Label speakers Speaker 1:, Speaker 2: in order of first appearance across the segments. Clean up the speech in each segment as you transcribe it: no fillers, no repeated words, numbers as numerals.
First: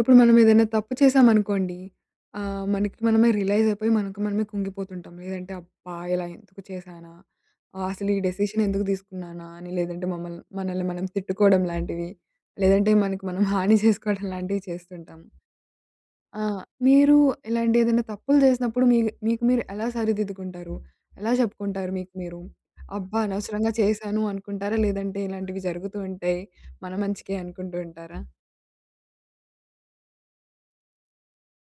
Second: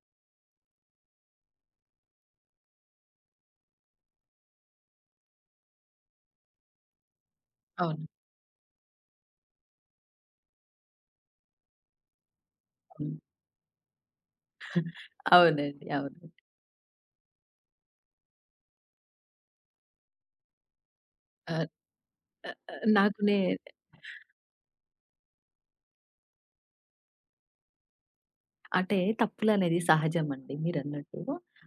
Speaker 1: ఇప్పుడు మనం ఏదైనా తప్పు చేశామనుకోండి, మనకి మనమే రియలైజ్ అయిపోయి మనకు మనమే కుంగిపోతుంటాం. లేదంటే అబ్బా! ఇలా ఎందుకు చేశానా?
Speaker 2: అవును.
Speaker 1: అసలు ఈ డెసిషన్ ఎందుకు తీసుకున్నానా? అని లేదంటే మనల్ని మనం తిట్టుకోవడం లాంటివి, లేదంటే
Speaker 2: అవును.
Speaker 1: మనకి మనం హాని చేసుకోవడం లాంటివి చేస్తుంటాం.
Speaker 2: అవునండి. అవును.
Speaker 1: ఆ! మీరు ఇలాంటి ఏదైనా తప్పులు చేసినప్పుడు మీకు మీరు ఎలా సరిదిద్దుకుంటారు? ఎలా
Speaker 2: ఆహ్,
Speaker 1: చెప్పుకుంటారు మీకు మీరు?
Speaker 2: నాకు
Speaker 1: అబ్బా!
Speaker 2: నే
Speaker 1: అనవసరంగా చేశాను అనుకుంటారా? లేదంటే ఇలాంటివి జరుగుతూ ఉంటాయి. మన మంచికే అనుకుంటూ ఉంటారా?
Speaker 2: అంటే తప్పులనేది సహజమండి, మీరన్నట్టు.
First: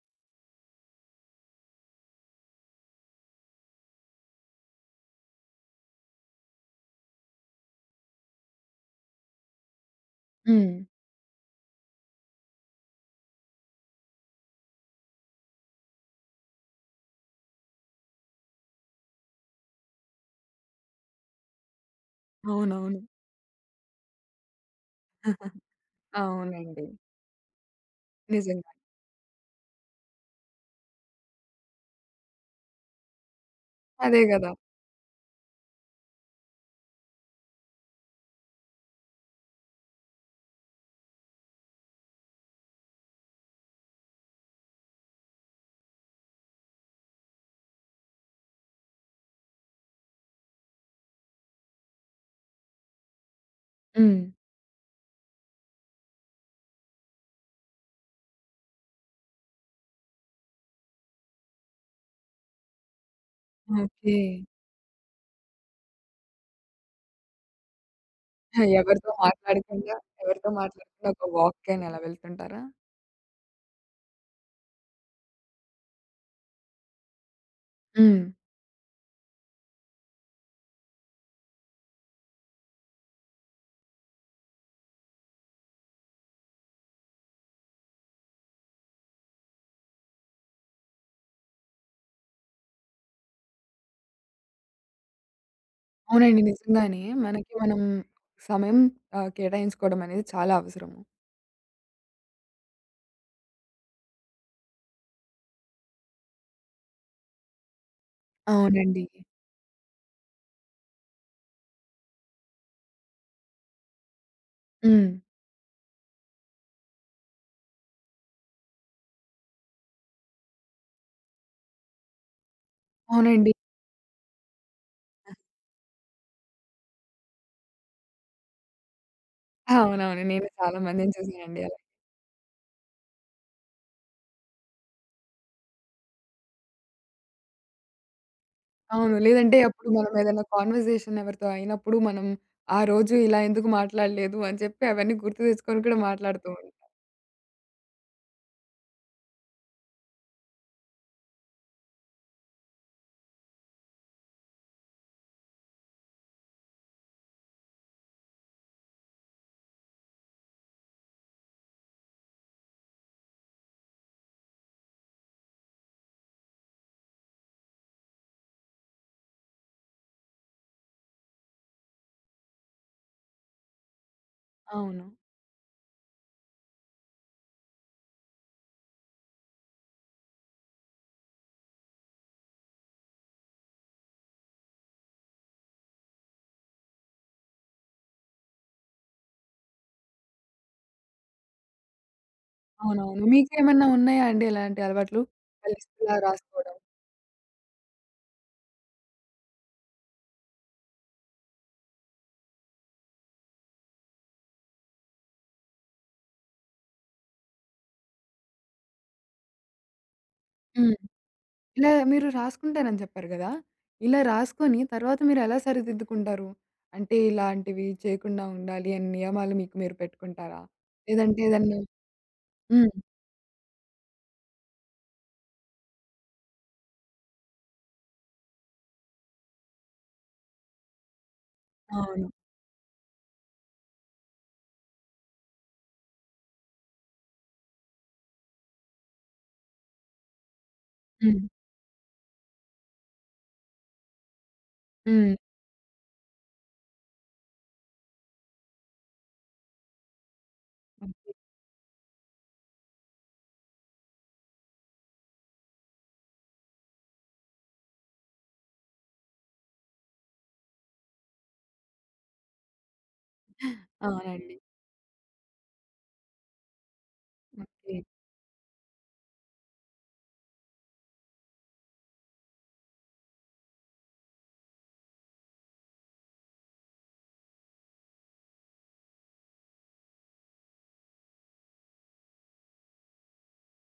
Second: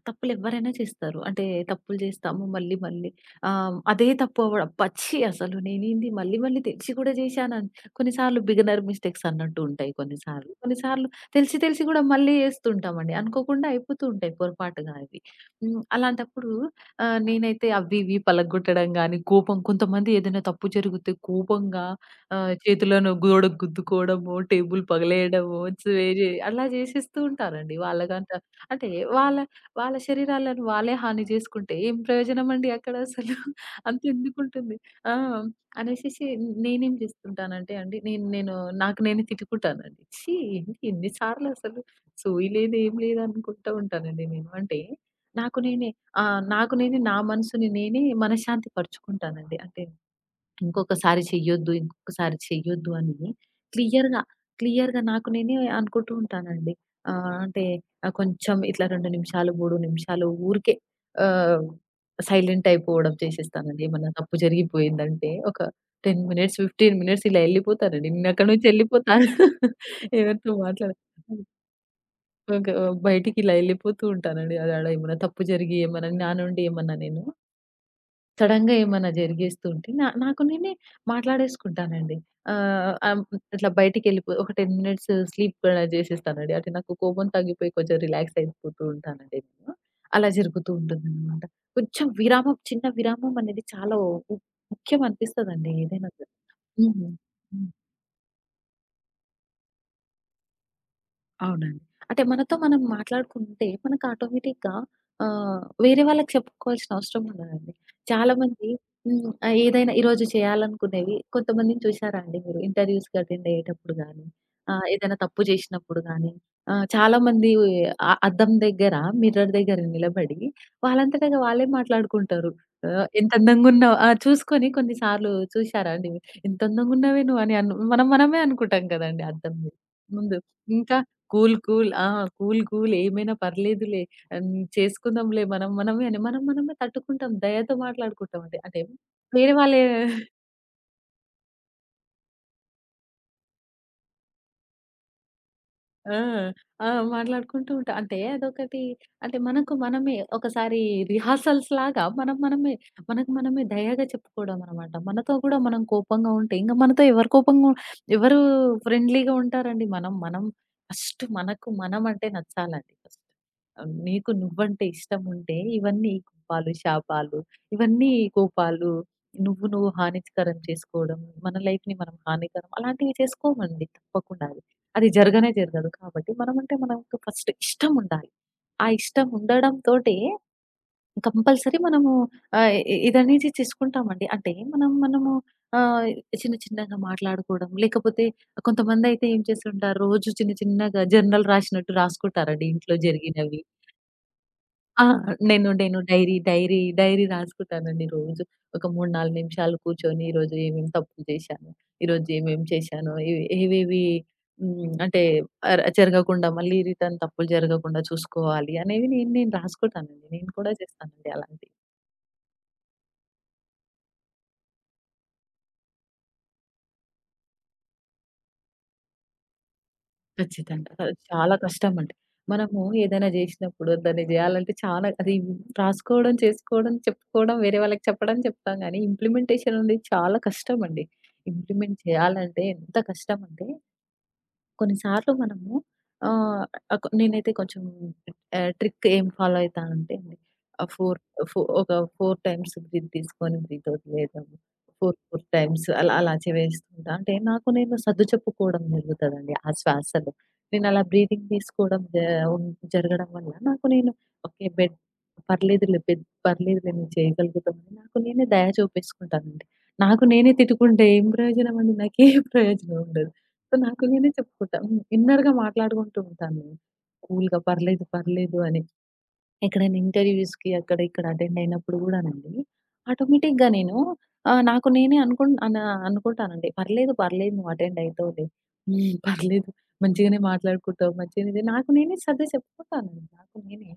Speaker 2: తప్పులెవ్వరైనా చేస్తారు. అంటే తప్పులు చేస్తాము. మళ్ళీ మళ్ళీ అదే తప్పు అవ్వడం, పచ్చి అసలు నేనేంది మళ్ళీ మళ్ళీ తెలిసి కూడా చేశానని. కొన్నిసార్లు బిగినర్ మిస్టేక్స్ అన్నట్టు ఉంటాయి కొన్నిసార్లు.
Speaker 1: హ్మ్.
Speaker 2: కొన్నిసార్లు తెలిసి తెలిసి కూడా మళ్ళీ చేస్తుంటామండి. అనుకోకుండా అయిపోతూ ఉంటాయి పొరపాటుగా అవి. హ్మ్. అలాంటప్పుడు నేనైతే అవి ఇవి పలగ్గొట్టడం గానీ, కోపం, కొంతమంది ఏదైనా తప్పు జరిగితే కోపంగా ఆ!
Speaker 1: అవునవును.
Speaker 2: చేతులను గోడకు గుద్దుకోవడమో, టేబుల్ పగలేయడమో, చే చే అలా
Speaker 1: అవునండి.
Speaker 2: చేసేస్తూ ఉంటారండి.
Speaker 1: నిజంగా.
Speaker 2: అంటే వాళ్ళ వాళ్ళ శరీరాలను వాళ్ళే హాని చేసుకుంటే ఏం ప్రయోజనం అండి అక్కడ అసలు.
Speaker 1: అదే గదా!
Speaker 2: అంతెందుకుంటుంది. ఆ! అనేసేసి నేనేం చేస్తుంటానంటే అండి, నేను నేను నాకు నేనే తిట్టుకుంటానండి. ఛీ! ఏంటి ఇన్ని సార్లు అసలు, సోయి లేదు, ఏం లేదు అనుకుంటూ ఉంటానండి నేను. అంటే నాకు నేనే నాకు నేనే నా మనసుని నేనే మనశ్శాంతి పరుచుకుంటానండి. అంటే ఇంకొకసారి చెయ్యొద్దు, ఇంకొకసారి చెయ్యొద్దు అని
Speaker 1: హ్మ్.
Speaker 2: క్లియర్‌గా, క్లియర్‌గా నాకు నేనే అనుకుంటూ ఉంటానండి. ఆహ్, అంటే కొంచెం ఇట్లా 2 నిమిషాలు, 3 నిమిషాలు ఊరికే ఆహ్, సైలెంట్ అయిపోవడం చేసేస్తానండి. ఏమన్నా
Speaker 1: ఓకే.
Speaker 2: తప్పు జరిగిపోయిందంటే ఒక 10 మినిట్స్, 15 మినిట్స్ ఇలా ఎళ్ళిపోతానండి. నేనక్కడి నుంచి
Speaker 1: ఎవరితో
Speaker 2: ఎళ్ళిపోతాను.
Speaker 1: మాట్లాడకుండా, ఎవరితో
Speaker 2: ఎవరితో మాట్లాడ
Speaker 1: మాట్లాడకుండా ఒక వాక్‌కైనా అలా వెళ్తుంటారా?
Speaker 2: ఒక బయటికి ఇలా ఎళ్ళిపోతూ ఉంటానండి. అది ఆడ ఏమన్నా తప్పు జరిగి, ఏమన్నా నా నుండి ఏమన్నా నేను
Speaker 1: హ్మ్.
Speaker 2: సడెన్‌గా ఏమన్నా జరిగేస్తూ ఉంటే నాకు నేనే మాట్లాడేసుకుంటానండి. ఆహ్, ఆహ్, ఇట్లా బయటికెళ్ళిపో ఒక 10 మినిట్స్ స్లీప్ కూడా చేసేస్తానండి. అంటే నాకు కోపం తగ్గిపోయి కొంచెం రిలాక్స్ అయిపోతూ ఉంటానండి నేను. అలా జరుగుతూ ఉంటుందనమాట. కొంచెం విరామం, చిన్న విరామం అనేది చాలా ము ముఖ్యం అనిపిస్తదండి ఏదైనా సరే.
Speaker 1: అవునండి.
Speaker 2: హ్మ్.
Speaker 1: నిజంగానే మనకి
Speaker 2: హ్మ్.
Speaker 1: మనం సమయం కేటాయించుకోవడం అనేది చాలా అవసరము.
Speaker 2: అవునండి. అంటే మనతో మనం మాట్లాడుకుంటే మనకు ఆటోమేటిక్‌గా వేరే వాళ్ళకి చెప్పుకోవాల్సిన అవసరం ఉండదండి. చాలామంది
Speaker 1: అవునండి.
Speaker 2: హ్మ్. ఏదైనా ఈరోజు చేయాలనుకునేవి కొంతమందిని చూసారా అండి, మీరు ఇంటర్వ్యూస్‌కి అటెండ్ అయ్యేటప్పుడు గాని,
Speaker 1: హ్మ్.
Speaker 2: ఏదైనా తప్పు చేసినప్పుడు గాని, చాలామంది అద్దం దగ్గర, మిర్రర్ దగ్గర నిలబడి వాళ్ళంతటగా వాళ్ళే మాట్లాడుకుంటారు. ఎంత
Speaker 1: అవునండి.
Speaker 2: అందంగున్నావు, ఆ! చూసుకొని కొన్ని సార్లు చూసారా అండి? ఎంత అందంగున్నావే నువ్వు అని మనం మనమే అనుకుంటాం కదండీ, అద్దం
Speaker 1: అవునవును.
Speaker 2: ముందు.
Speaker 1: నేను చాలా
Speaker 2: ఇంకా
Speaker 1: మందిని
Speaker 2: కూల్
Speaker 1: చూసానండి అలా.
Speaker 2: కూల్. ఆ! కూల్ కూల్ ఏమైనా పర్లేదులే. ఆహ్, చేసుకుందాంలే మనం మనమే అని మనం మనమే తట్టుకుంటాం. దయతో మాట్లాడుకుంటామండి. అంటే అంటే
Speaker 1: అవును.
Speaker 2: వేరే
Speaker 1: లేదంటే
Speaker 2: వాళ్ళే
Speaker 1: అప్పుడు మనం ఏదైనా కాన్వర్జేషన్ ఎవరితో అయినప్పుడు మనం ఆ రోజు ఇలా ఎందుకు మాట్లాడలేదు అని చెప్పి అవన్నీ గుర్తు తెచ్చుకొని కూడా
Speaker 2: ఆ!
Speaker 1: మాట్లాడుతూ ఉంటాం.
Speaker 2: ఆ! మాట్లాడుకుంటూ ఉంటాం. అంటే అదొకటి, అంటే మనకు మనమే ఒకసారి రిహార్సల్స్ లాగా మనం మనమే, మనకు మనమే దయగా చెప్పుకోవడం అనమాట. మనతో కూడా మనం కోపంగా ఉంటే ఇంక మనతో ఎవరు కోపంగా ఎవరు ఫ్రెండ్లీగా ఉంటారండి. మనం మనం ఫస్ట్ మనకు మనం అంటే నచ్చాలండి, ఫస్ట్. నీకు నువ్వంటే ఇష్టం ఉంటే ఇవన్నీ కోపాలు, శాపాలు, ఇవన్నీ కోపాలు నువ్వు నువ్వు హానికరం చేసుకోవడం, మన లైఫ్‌ని మనం హానికరం, అలాంటివి చేసుకోమండి తప్పకుండా.
Speaker 1: అవును.
Speaker 2: అది జరగనే జరగదు. కాబట్టి మనమంటే మనకు ఫస్ట్ ఇష్టముండాలి. ఆ ఇష్టం ఉండడం తోటే కంపల్సరీ మనము ఆహ్, ఇ ఇదనేది చేసుకుంటామండి. అంటే మనం మనము ఆహ్, చిన్న చిన్నగా మాట్లాడుకోవడం, లేకపోతే కొంతమందయితే ఏం చేస్తుంటారు, రోజు చిన్న చిన్నగా జర్నల్ రాసినట్టు రాసుకుంటారండి ఇంట్లో
Speaker 1: అవునవును.
Speaker 2: జరిగినవి.
Speaker 1: మీకేమన్నా ఉన్నాయా అండి ఇలాంటి
Speaker 2: ఆ!
Speaker 1: అలవాట్లు?
Speaker 2: నేను నేను
Speaker 1: లిస్ట్‌లా
Speaker 2: డైరీ,
Speaker 1: రాసుకోవడం.
Speaker 2: డైరీ, డైరీ రాసుకుంటానండి రోజు. ఒక 3, 4 నిమిషాలు కూర్చొని ఈరోజు ఏమేమి తప్పులు చేశాను, ఈరోజు ఏమేమి చేశాను, ఏవేవి హ్మ్. అంటే జరగకుండా, మళ్ళీ రిటర్న్ తప్పులు జరగకుండా చూసుకోవాలి అనేవి నేను నేను రాసుకుంటానండి. నేను కూడా
Speaker 1: హ్మ్.
Speaker 2: చేస్తానండి అలాంటివి.
Speaker 1: ఇలా మీరు రాసుకుంటారని చెప్పారు గదా! ఇలా రాసుకొని తర్వాత మీరెలా సరిదిద్దుకుంటారు? అంటే ఇలాంటివి చేయకుండా ఉండాలి అని నియమాలు మీకు మీరు పెట్టుకుంటారా?
Speaker 2: ఖచ్చితంగా. అది
Speaker 1: లేదంటే
Speaker 2: చాలా
Speaker 1: ఏదన్నా
Speaker 2: కష్టమండి. మనము
Speaker 1: హ్మ్.
Speaker 2: ఏదైనా జేసినప్పుడు దాన్ని జేయాలంటే చాలా అది, రాసుకోవడం, చేసుకోవడం, చెప్పుకోవడం, వేరే వాళ్ళకి చెప్పడం చెప్తాం గానీ, ఇంప్లిమెంటేషన్ అనేది చాలా కష్టమండి. ఇంప్లిమెంట్
Speaker 1: అవును.
Speaker 2: చేయాలంటే ఎంత కష్టమంటే కొన్నిసార్లు మనము ఆహ్, అక్ నేనైతే కొంచెం ట్రిక్ ఏం ఫాలో అయితానంటే అండి, ఆహ్,
Speaker 1: హ్మ్.
Speaker 2: 4 ఫో ఒక 4 టైమ్స్ బ్రీత్ తీసుకొని, బ్రీత్ వదిలేయడం. 4,
Speaker 1: హ్మ్.
Speaker 2: 4 టైమ్స్ అలా అలా చేవేస్తుంటా. అంటే నాకు నేను చెప్పుకోవడం జరుగుతదండి ఆ శ్వాసలో. నేను అలా
Speaker 1: ఓకే.
Speaker 2: బ్రీతింగ్ తీసుకోవడం జ ఉన్ జరగడం వల్ల నాకు నేను ఓకే. బెడ్ పర్లేదులే, నేను చేయగలుగుతానని నాకు నేనే దయ చూపేసుకుంటానండి. నాకు నేనే తిట్టుకుంటే ఏం ప్రయోజనం అండి? నాకేం ప్రయోజనం ఉండదు. సో, నాకు నేనే
Speaker 1: అవునండి.
Speaker 2: చెప్పుకుంటా. హ్మ్. ఇన్నర్‌గా మాట్లాడుకుంటూ ఉంటాను నేను. కూల్‌గా
Speaker 1: ఓకే.
Speaker 2: పర్లేదు, పర్లేదు అని. ఎక్కడైనా ఇంటర్‌వ్యూస్‌కి అక్కడ ఇక్కడ అటెండ్ అయినప్పుడు గూడానండి, ఆటోమేటిక్‌గా నేను నాకు నేనే అనుకున్ అనా అనుకుంటానండి. పర్లేదు, పర్లేదు నువ్వు అటెండ్ అయితావులే. హ్మ్. పర్లేదు, మంచిగానే మాట్లాడుకుంటావు. మంచిగానే, ఇది నాకు నేనే సర్ది చెప్పుకుంటానండి. నాకు నేనే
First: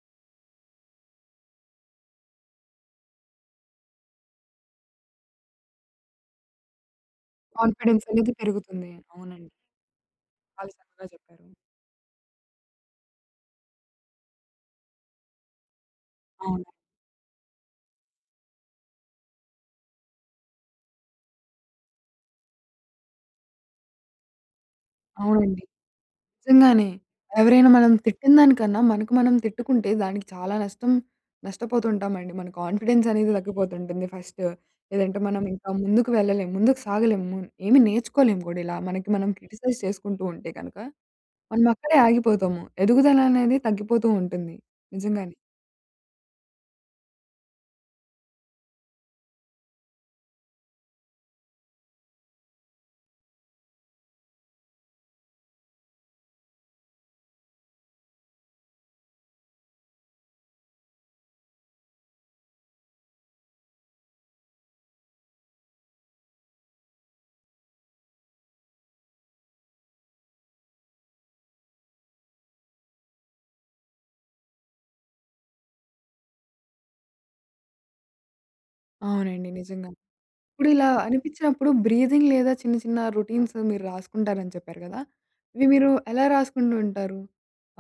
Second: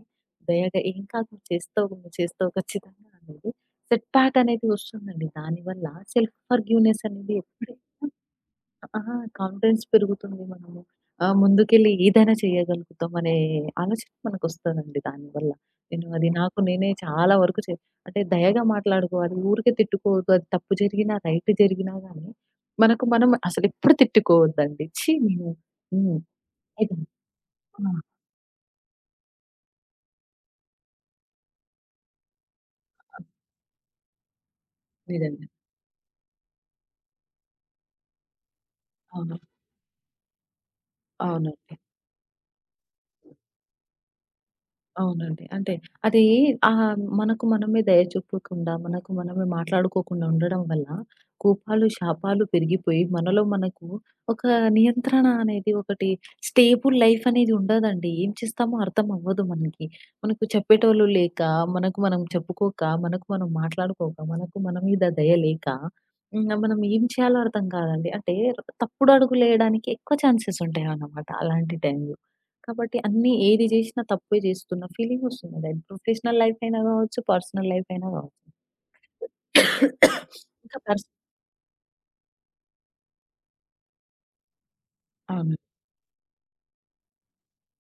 Speaker 2: దయగా, ఏం కాదు నువ్వు చేస్తావు, నువ్వు చేస్తావు ఖచ్చితంగా అనేది. సెట్ బ్యాక్ అనేది వస్తుందండి. దానివల్ల సెల్ఫ్ ఫర్‌గివ్‌నెస్ అనేది ఎప్పుడైనా
Speaker 1: కాన్ఫిడెన్స్ అనేది పెరుగుతుంది.
Speaker 2: ఆహా!
Speaker 1: అవునండి.
Speaker 2: కాన్ఫిడెన్స్ పెరుగుతుంది.
Speaker 1: చాలా
Speaker 2: మనము
Speaker 1: చక్కగా చెప్పారు.
Speaker 2: ముందుకెళ్ళి ఏదైనా చేయగలుగుతాం అనే ఆలోచన మనకొస్తదండి దానివల్ల. నేను అది నాకు
Speaker 1: అవును.
Speaker 2: నేనే చాలా వరకు అంటే దయగా మాట్లాడుకోవాలి. ఊరికే తిట్టుకోవద్దు. అది తప్పు జరిగినా, రైట్ జరిగినా గానీ మనకు మనం అసలెప్పుడు తిట్టుకోవద్దండి. ఛీ! నేను
Speaker 1: అవునండి.
Speaker 2: హ్మ్.
Speaker 1: నిజంగానే.
Speaker 2: ఇది
Speaker 1: ఎవరైనా
Speaker 2: ఆ!
Speaker 1: మనం తిట్టిన దానికన్నా, మనకు మనం తిట్టుకుంటే దానికి చాలా నష్టం నష్టపోతుంటామండి. మన కాన్ఫిడెన్స్
Speaker 2: ఆ!
Speaker 1: అనేది తగ్గిపోతుంటుంది ఫస్ట్. లేదంటే మనం
Speaker 2: నిజంగా.
Speaker 1: ఇంకా ముందుకు వెళ్ళలేం. ముందుకు సాగలేము. ఏమి నేర్చుకోలేము కూడా ఇలా మనకి మనం
Speaker 2: అవును.
Speaker 1: క్రిటిసైజ్ చేసుకుంటూ ఉంటే గనక, మనం
Speaker 2: అవునండి.
Speaker 1: అక్కడే ఆగిపోతాము. ఎదుగుదల అనేది తగ్గిపోతూ ఉంటుంది. నిజంగానే.
Speaker 2: అవునండి. అంటే అది మనకు మనమే దయ చూపకుండా, మనకు మనమే మాట్లాడుకోకుండా ఉండడం వల్ల కోపాలు, శాపాలు పెరిగిపోయి మనలో మనకు ఒక నియంత్రణ అనేది, ఒకటి స్టేబుల్ లైఫ్ అనేది ఉండదండి. ఏం చేస్తామో అర్థం అవ్వదు మనకి. మనకు చెప్పేటోళ్ళు లేక, మనకు మనం చెప్పుకోక, మనకు మనం మాట్లాడుకోక, మనకు మన మీద దయ లేక, ఇంగ మనం ఏం చేయాలో అర్థం కాదండి. అంటే తప్పుడు అడుగులేయడానికి ఎక్కువ ఛాన్సెస్ ఉంటాయన్నమాట అలాంటి టైంలో. కాబట్టి అన్నీ ఏది జేసినా తప్పే జేస్తున్న ఫీలింగొస్తుంది. అది ప్రొఫెషనల్ లైఫ్ అయినా గావచ్చు, పర్సనల్ లైఫ్ అయినా గావచ్చు.
Speaker 1: అవునండి. నిజంగా. ఇప్పుడు
Speaker 2: ఇంకా
Speaker 1: ఇలా
Speaker 2: పర్స్
Speaker 1: అనిపించినప్పుడు బ్రీతింగ్ లేదా చిన్న చిన్న రొటీన్స్ మీరు రాసుకుంటారని చెప్పారు కదా!
Speaker 2: అవును.
Speaker 1: ఇవి మీరు ఎలా రాసుకుంటూ ఉంటారు?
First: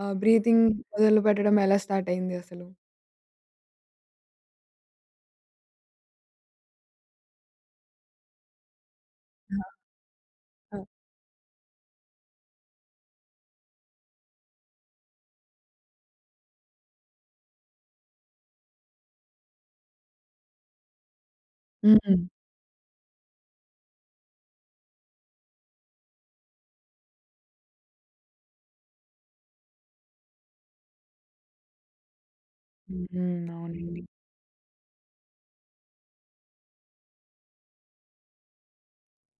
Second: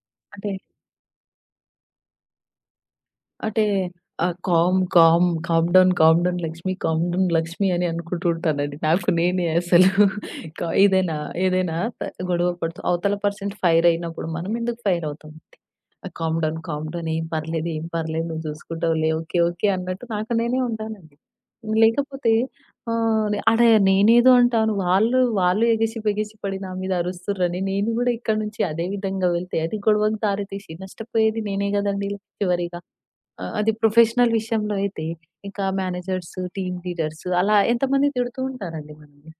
Speaker 2: అంటే,
Speaker 1: బ్రీతింగ్ మొదలుపెట్టడం ఎలా స్టార్ట్ అయింది అసలు?
Speaker 2: అంటే, calm, calm, calm down, calm down Lakshmi, calm down Lakshmi అని అనుకుంటూ ఉంటానండి. నాకు నేనే అసలు క
Speaker 1: ఆ!
Speaker 2: ఏదైనా, ఏదైనా త గొడవ పడుతూ అవతల పర్సన్ ఫైర్ అయినప్పుడు మనం ఎందుకు ఫైర్ అవుతాం? కామ్ డౌన్, కామ్ డౌన్, ఏం పర్లేదు, ఏం పర్లేదు నువ్వు చూసుకుంటావులే. ఓకే, ఓకే అన్నట్టు నాకు నేనే ఉంటానండి.
Speaker 1: హ్మ్.
Speaker 2: లేకపోతే ఆహ్, ఆడ నేనేదో అంటాను. వాళ్ళు వాళ్ళు ఎగసి బెగిసి పడి నా మీద అరుస్తుర్రని నేను గూడా ఇక్కడి నుంచి అదే విధంగా వెళ్తే అది గొడవకు దారి తీసి నష్టపోయేది నేనే గదండీ చివరిగా. ఆ!
Speaker 1: హ్మ్.
Speaker 2: అది
Speaker 1: అవునండి.
Speaker 2: ప్రొఫెషనల్ విషయంలో అయితే ఇంకా మేనేజర్స్, టీమ్ లీడర్స్ అలా ఎంతమంది తిడుతూ ఉంటారండి మనల్ని.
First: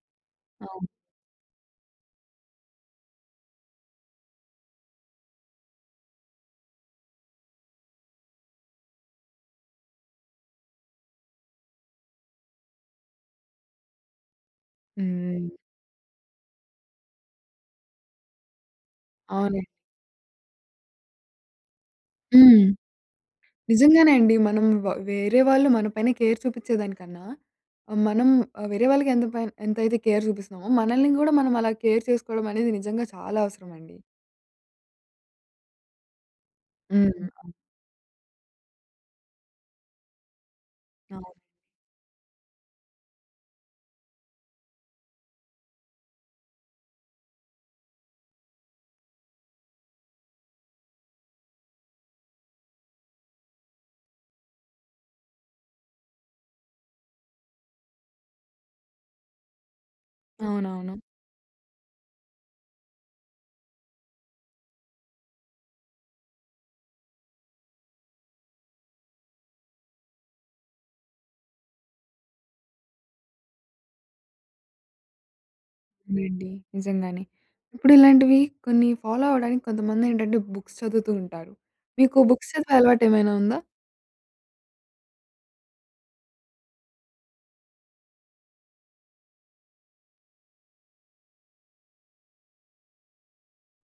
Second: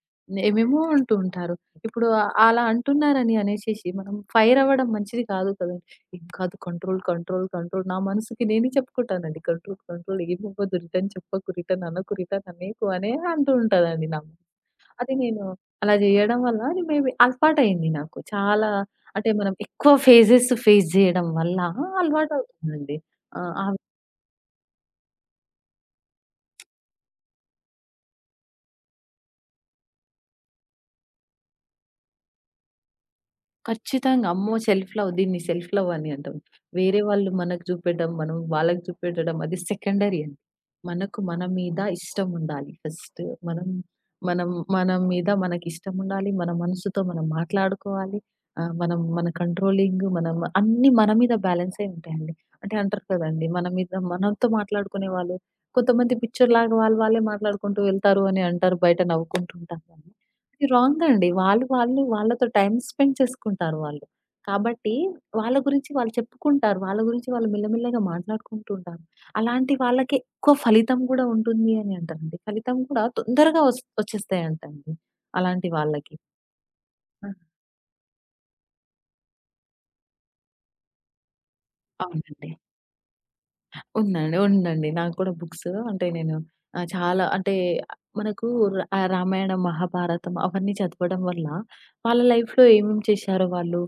Speaker 2: ఏమేమో
Speaker 1: అవును.
Speaker 2: అంటూ ఉంటారు. ఇప్పుడు అలా అంటున్నారని అనేసేసి మనం ఫైర్ అవ్వడం మంచిది కాదు కదండీ. ఏం కాదు, కంట్రోల్, కంట్రోల్, కంట్రోల్, నా మనసుకి నేనే చెప్పుకుంటానండి. కంట్రోల్, కంట్రోల్, ఏమవ్వదు, రిటర్న్ చెప్పకు, రిటర్న్ అనకు, రిటర్న్ అనేకు అనే అంటూ ఉంటదండి నాకు. అది నేను
Speaker 1: హ్మ్.
Speaker 2: అలా చేయడం వల్ల అది మేబీ అలవాటయింది నాకు. చాలా అంటే మనం
Speaker 1: అవును.
Speaker 2: ఎక్కువ ఫేజెస్ ఫేస్ చేయడం వల్ల
Speaker 1: హ్మ్.
Speaker 2: అలవాటవుతుందండి. ఆ! ఆ
Speaker 1: నిజంగానే అండి. మనం వేరే వాళ్ళు మన పైన కేర్ చూపించేదానికన్నా మనం వేరే వాళ్ళకి ఎంత పైన ఎంతైతే కేర్ చూపిస్తున్నామో, మనల్ని కూడా మనం అలా కేర్ చేసుకోవడం అనేది నిజంగా చాలా అవసరం అండి.
Speaker 2: ఖచ్చితంగా. అమ్మో! సెల్ఫ్ లవ్, దీన్ని సెల్ఫ్ లవ్ అని అంటాం. వేరే
Speaker 1: హ్మ్.
Speaker 2: వాళ్ళు మనకు చూపెట్టడం, మనం వాళ్ళకి చూపెట్టడం అది సెకండరీ అండి. మనకు
Speaker 1: అవును.
Speaker 2: మన మీద ఇష్టం ఉండాలి ఫస్ట్. మనం మనం మన మీద మనకి ఇష్టం ఉండాలి. మన మనసుతో మనం మాట్లాడుకోవాలి. మనం మన కంట్రోలింగ్, మనం అన్నీ మన మీద బ్యాలెన్సే ఉంటాయండి. అంటే అంటారు కదండీ! మన మీద మనతో మాట్లాడుకునే వాళ్ళు కొంతమంది పిచ్చోల్లాగా వాళ్ళు వాళ్ళే మాట్లాడుకుంటూ వెళ్తారు అని అంటారు. బయట నవ్వుకుంటూ ఉంటారు. ఇది
Speaker 1: అవునవును.
Speaker 2: రాంగ్ అండి. వాళ్ళు వాళ్ళతో టైమ్ స్పెండ్ చేసుకుంటారు వాళ్ళు. కాబట్టి వాళ్ళ గురించి వాళ్ళు చెప్పుకుంటారు. వాళ్ళ గురించి వాళ్ళు మెల్లమెల్లగా మాట్లాడుకుంటుంటారు. అలాంటి వాళ్ళకి ఎక్కువ ఫలితం గూడా ఉంటుంది అని అంటారండి. ఫలితం కూడా తొందరగా వచ్చేస్తాయంటండి అలాంటి వాళ్ళకి.
Speaker 1: అవునండి. నిజంగానే.
Speaker 2: ఆ!
Speaker 1: ఇప్పుడు ఇలాంటివి కొన్ని ఫాలో అవ్వడానికి కొంతమందేంటంటే బుక్స్ చదువుతూ ఉంటారు. మీకు
Speaker 2: అవునండి.
Speaker 1: బుక్స్ చదివే అలవాటేమైనా ఉందా?
Speaker 2: ఉందండి. ఉందండి. నాకు కూడా బుక్స్, అంటే నేను చాలా అంటే మనకు రామాయణం, మహాభారతం అవన్నీ చదవడం వల్ల వాళ్ళ లైఫ్‌లో ఏమేమి చేశారో వాళ్ళు,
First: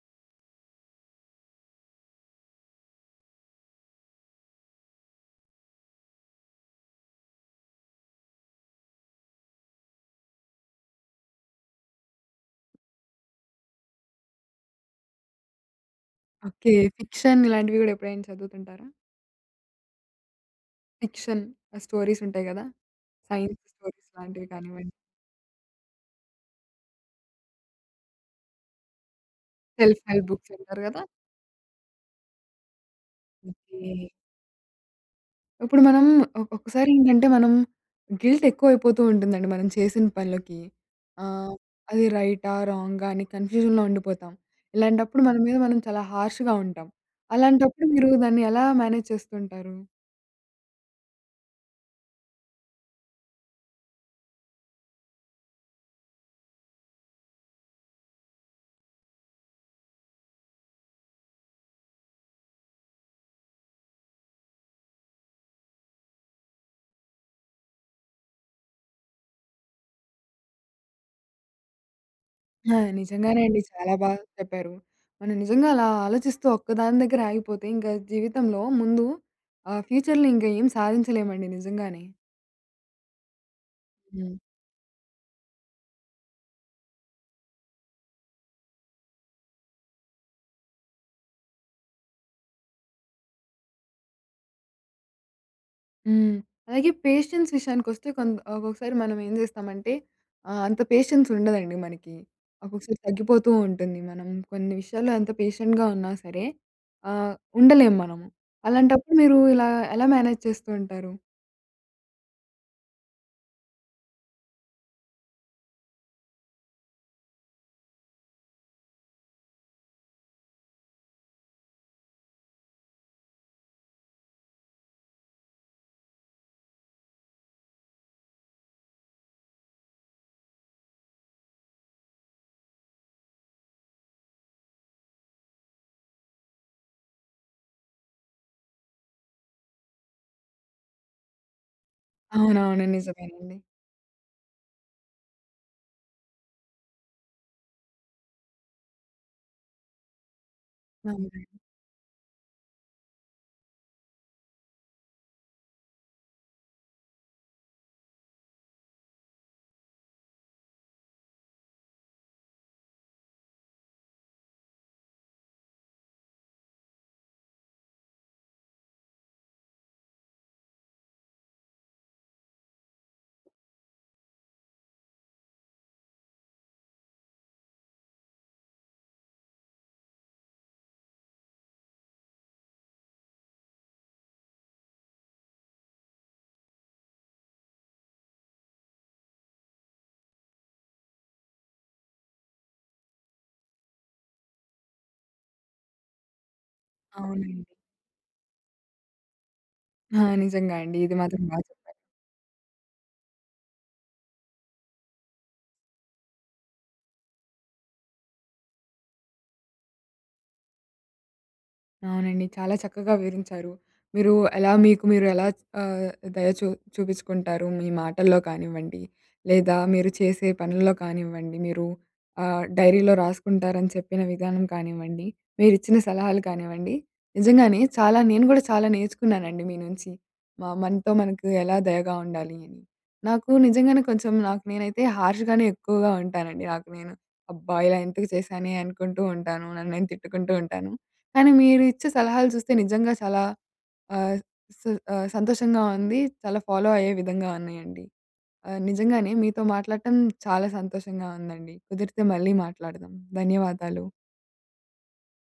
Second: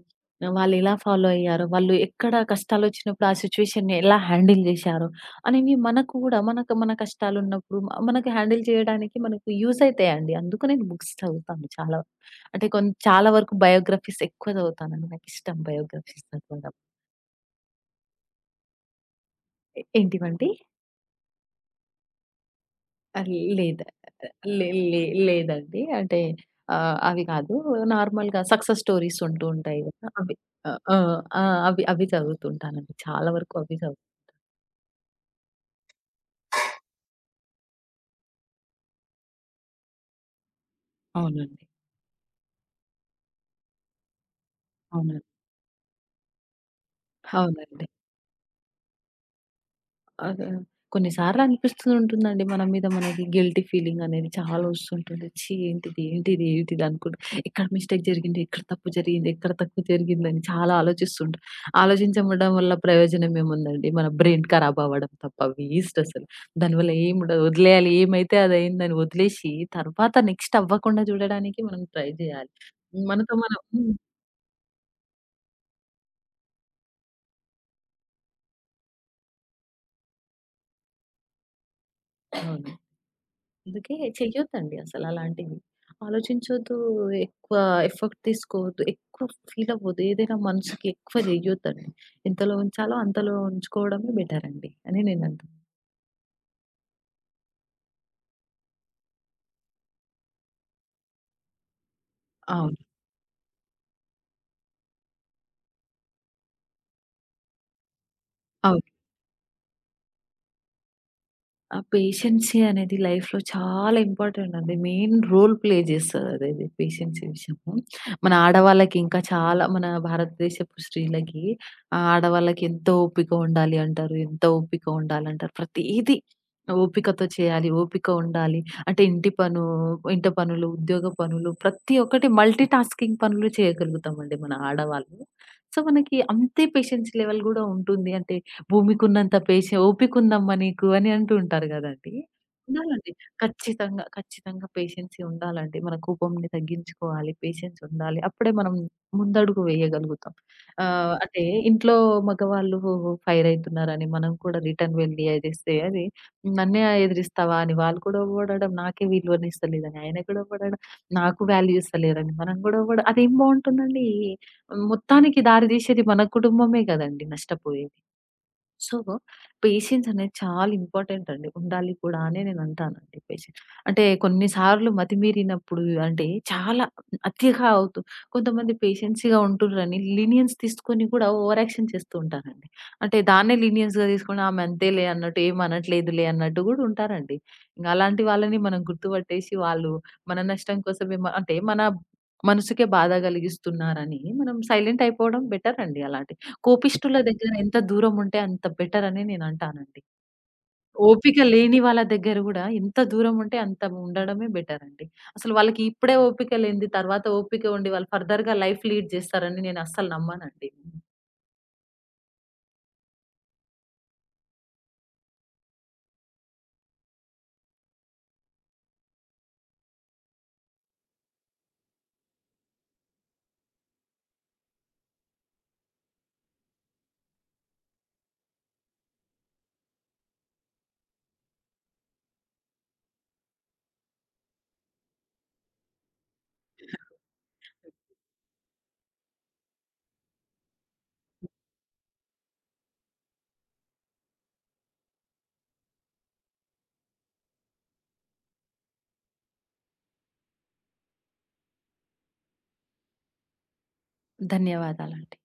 Speaker 2: వాళ్ళు ఎలా ఫాలో అయ్యారో, వాళ్ళు ఎక్కడ కష్టాలొచ్చినప్పుడు ఆ సిట్యుయేషన్‌ని ఎలా హ్యాండిల్ జేశారో అనేవి మనకు గూడా మనకు మన కష్టాలున్నప్పుడు మనకు హ్యాండిల్ చేయడానికి మనకు యూజ్ అయితాయండి. అందుకు నేను బుక్స్ చదువుతాను చాలా. అంటే చాలా వరకు బయోగ్రఫీస్ ఎక్కువ చదువుతానండి. నాకిష్టం బయోగ్రఫీస్
Speaker 1: ఓకే.
Speaker 2: చదవడం.
Speaker 1: ఫిక్షన్ ఇలాంటివి గూడా ఎప్పుడైనా చదువుతుంటారా?
Speaker 2: ఏంటివండి?
Speaker 1: ఫిక్షన్ స్టోరీస్ ఉంటాయి గదా!
Speaker 2: ఆ!
Speaker 1: సైన్స్
Speaker 2: లేదు.
Speaker 1: స్టోరీస్ లాంటివి
Speaker 2: లే
Speaker 1: కానివ్వండి.
Speaker 2: లే లేదండి. అంటే అవి కాదు. నార్మల్‌గా సక్సెస్ స్టోరీస్ ఉంటూ ఉంటాయి
Speaker 1: సెల్ఫ్
Speaker 2: గదా!
Speaker 1: హెల్ప్
Speaker 2: అవి.
Speaker 1: బుక్స్ అంటారు
Speaker 2: ఆ!
Speaker 1: గదా!
Speaker 2: ఆ! అవి అవి చదువుతుంటానండి. చాలా వరకు అవి
Speaker 1: ఓకే.
Speaker 2: చదువుతాను.
Speaker 1: ఇప్పుడు మనం ఒక్కసారి ఏంటంటే మనం గిల్ట్ ఎక్కువైపోతూ ఉంటుందండి మనం చేసిన పనులకి. ఆహ్,
Speaker 2: అవునండి.
Speaker 1: అది రైటా? రాంగా? అని కన్‌ఫ్యూజన్‌లో ఉండిపోతాం. ఇలాంటప్పుడు
Speaker 2: అవునండి.
Speaker 1: మన మీద మనం చాలా హార్ష్‌గా ఉంటాం.
Speaker 2: అవునండి.
Speaker 1: అలాంటప్పుడు మీరు దాన్ని ఎలా మేనేజ్ చేస్తుంటారు?
Speaker 2: అదే. కొన్ని సార్లు అనిపిస్తూ ఉంటుందండి మన మీద మనకి గిల్టీ ఫీలింగ్ అనేది చాలా వస్తుంటుంది. ఛీ! ఏంటిది? ఏంటిది? ఏంటిది? అనుకుంటూ, ఎక్కడ మిస్టేక్ జరిగింది? ఎక్కడ తప్పు జరిగింది? ఎక్కడ తక్కువ జరిగిందని చాలా ఆలోచిస్తుంటాం. ఆలోచించడం వల్ల ప్రయోజనం ఏముందండి? మన బ్రెయిన్ ఖరాబ్ అవ్వడం తప్ప, వేస్ట్ అసలు. దానివల్ల ఏముండదు. వదిలేయాలి. ఏమైతే అదయిందని వదిలేసి తర్వాత నెక్స్ట్ అవ్వకుండా చూడడానికి మనం ట్రై జేయాలి.
Speaker 1: ఆ!
Speaker 2: మనతో
Speaker 1: నిజంగానే
Speaker 2: మనం
Speaker 1: అండి.
Speaker 2: హ్మ్.
Speaker 1: చాలా బాగా చెప్పారు. మనం నిజంగా అలా ఆలోచిస్తూ ఒక్కదాని దగ్గర ఆగిపోతే ఇంకా జీవితంలో ముందు ఫ్యూచర్‌లో ఇంకా ఏం సాధించలేమండి నిజంగానే.
Speaker 2: అవును. అందుకే
Speaker 1: హ్మ్.
Speaker 2: చెయ్యొద్దండి అసలు అలాంటివి. ఆలోచించొద్దు, ఎక్కువ ఎఫర్ట్ తీసుకోవద్దు, ఎక్కువ ఫీల్ అవ్వద్దు. ఏదైనా మనసుకి ఎక్కువ చెయ్యొద్దండి. ఎంతలో ఉంచాలో అంతలో ఉంచుకోవడమే బెటర్ అండి అని నేనంటాను.
Speaker 1: హ్మ్. అలాగే పేషెన్స్ విషయానికొస్తే ఒక్కొక్కసారి మనం ఏం జేస్తామంటే అంత పేషెన్స్ ఉండదండి మనకి.
Speaker 2: అవును.
Speaker 1: ఒక్కొక్కసారి తగ్గిపోతూ ఉంటుంది. మనం కొన్ని విషయాల్లో ఎంత పేషెంట్‌గా ఉన్నా సరే ఆహ్, ఉండలేం మనము.
Speaker 2: అవును.
Speaker 1: అలాంటప్పుడు మీరు ఇలా ఎలా మేనేజ్ చేస్తూ ఉంటారు?
Speaker 2: ఆ పేషెన్సీ అనేది లైఫ్‌లో చాలా ఇంపార్టెంట్ అండి. మెయిన్ రోల్ ప్లే చేస్తదదది పేషెన్సీ విషయము. మన ఆడవాళ్ళకి ఇంకా చాలా మన భారతదేశపు స్త్రీలకి, ఆడవాళ్ళకి ఎంతో ఓపిక ఉండాలి అంటారు. ఎంత ఓపిక ఉండాలంటారు. ప్రతీది ఓపికతో చేయాలి. ఓపిక ఉండాలి. అంటే ఇంట పనులు, ఉద్యోగ పనులు, ప్రతి ఒక్కటి మల్టీ టాస్కింగ్ పనులు చేయగలుగుతామండి మన ఆడవాళ్ళు. సో, మనకి అంతే పేషెన్స్ లెవెల్ గూడా ఉంటుంది. అంటే భూమికున్నంత పేషె ఓపికుందమ్మా నీకు అని అంటూ ఉంటారు గదండీ!
Speaker 1: అవునవును.
Speaker 2: ఉండాలండి.
Speaker 1: నిజమేనండి.
Speaker 2: ఖచ్చితంగా, ఖచ్చితంగా పేషెన్సీ ఉండాలండి. మన కోపంని తగ్గించుకోవాలి. పేషెన్స్ ఉండాలి. అప్పుడే మనం ముందడుగు వేయగలుగుతాం. అంటే
Speaker 1: అవునండి.
Speaker 2: ఇంట్లో మగవాళ్ళు ఫైర్ అయితున్నారని మనం కూడా రిటర్న్ వెళ్ళి ఎదిరిస్తే, అది నన్నే ఎదిరిస్తావా అని వాళ్ళు కూడా పొగడడం, నాకే విలువనిస్తలేదని ఆయన కూడా పొగడడం, నాకు వాల్యూ ఇస్తలేరని మనం కూడా అదేం బావుంటుందండి? మొత్తానికి దారి తీసేది మన కుటుంబమే గదండీ నష్టపోయేది. సో, పేషెన్స్ అనేది చాలా ఇంపార్టెంట్ అండి. ఉండాలి కూడా అని నేనంటానండి పేషెన్స్. అంటే కొన్ని సార్లు మతిమీరినప్పుడు అంటే, చాలా అతిగా అవుతూ కొంతమంది పేషెన్స్‌గా ఉంటుర్రని లీనియన్స్ తీసుకొని కూడా ఓవర్ యాక్షన్ చేస్తూ ఉంటారండి. అంటే దాన్నే లీనియన్స్‌గా తీసుకొని ఆమె అంతేలే అన్నట్టు, ఏం అనట్లేదులే అన్నట్టు గూడా ఉంటారండి. ఇంగ అలాంటి వాళ్ళని మనం గుర్తుపట్టేసి వాళ్ళు మన నష్టం కోసమే, అంటే మన మనసుకే బాధ కలిగిస్తున్నారని మనం సైలెంట్ అయిపోవడం బెటర్ అండి. అలాంటి కోపిష్ఠుల దగ్గర
Speaker 1: అవునండి.
Speaker 2: ఎంత దూరం ఉంటే అంత బెటర్ అని నేను అంటానండి.
Speaker 1: ఆ! నిజంగా అండి. ఇది
Speaker 2: ఓపిక
Speaker 1: మాత్రం
Speaker 2: లేని
Speaker 1: చెప్పారు.
Speaker 2: వాళ్ళ దగ్గర గూడా ఎంత దూరం ఉంటే అంత ఉండడమే బెటర్ అండి. అసలు వాళ్ళకి ఇప్పుడే ఓపిక లేనిది, తర్వాత ఓపిక ఉండి వాళ్ళు ఫర్దర్‌గా లైఫ్ లీడ్ చేస్తారని నేను అస్సలు నమ్మనండి.
Speaker 1: అవునండి. చాలా చక్కగా వివరించారు. మీరు ఎలా మీకు మీరు ఎలా ఆహ్, దయ చూపించుకుంటారు మీ మాటల్లో కానివ్వండి, లేదా మీరు చేసే పనుల్లో కానివ్వండి, మీరు డైరీలో రాసుకుంటారని చెప్పిన విధానం కానివ్వండి, మీరిచ్చిన సలహాలు కానివ్వండి, నిజంగానే చాలా నేను గూడా చాలా నేర్చుకున్నానండి మీ నుంచి. మనతో మనకు ఎలా దయగా ఉండాలి అని. నాకు నిజంగానే కొంచెం నాకు నేనైతే హార్ష్‌గానే ఎక్కువగా ఉంటానండి. నాకు నేను అబ్బా! ఇలా ఎందుకు చేశానే అనుకుంటూ ఉంటాను. నన్ను నేను తిట్టుకుంటూ ఉంటాను. కానీ మీరిచ్చే సలహాలు చూస్తే నిజంగా చాలా ఆహ్, స సంతోషంగా ఉంది. చాలా ఫాలో అయ్యే విధంగా ఉన్నాయండి. నిజంగానే మీతో మాట్లాడటం చాలా సంతోషంగా ఉందండి. కుదిరితే మళ్ళీ మాట్లాడదాం. ధన్యవాదాలు.
Speaker 2: ధన్యవాదాలండి.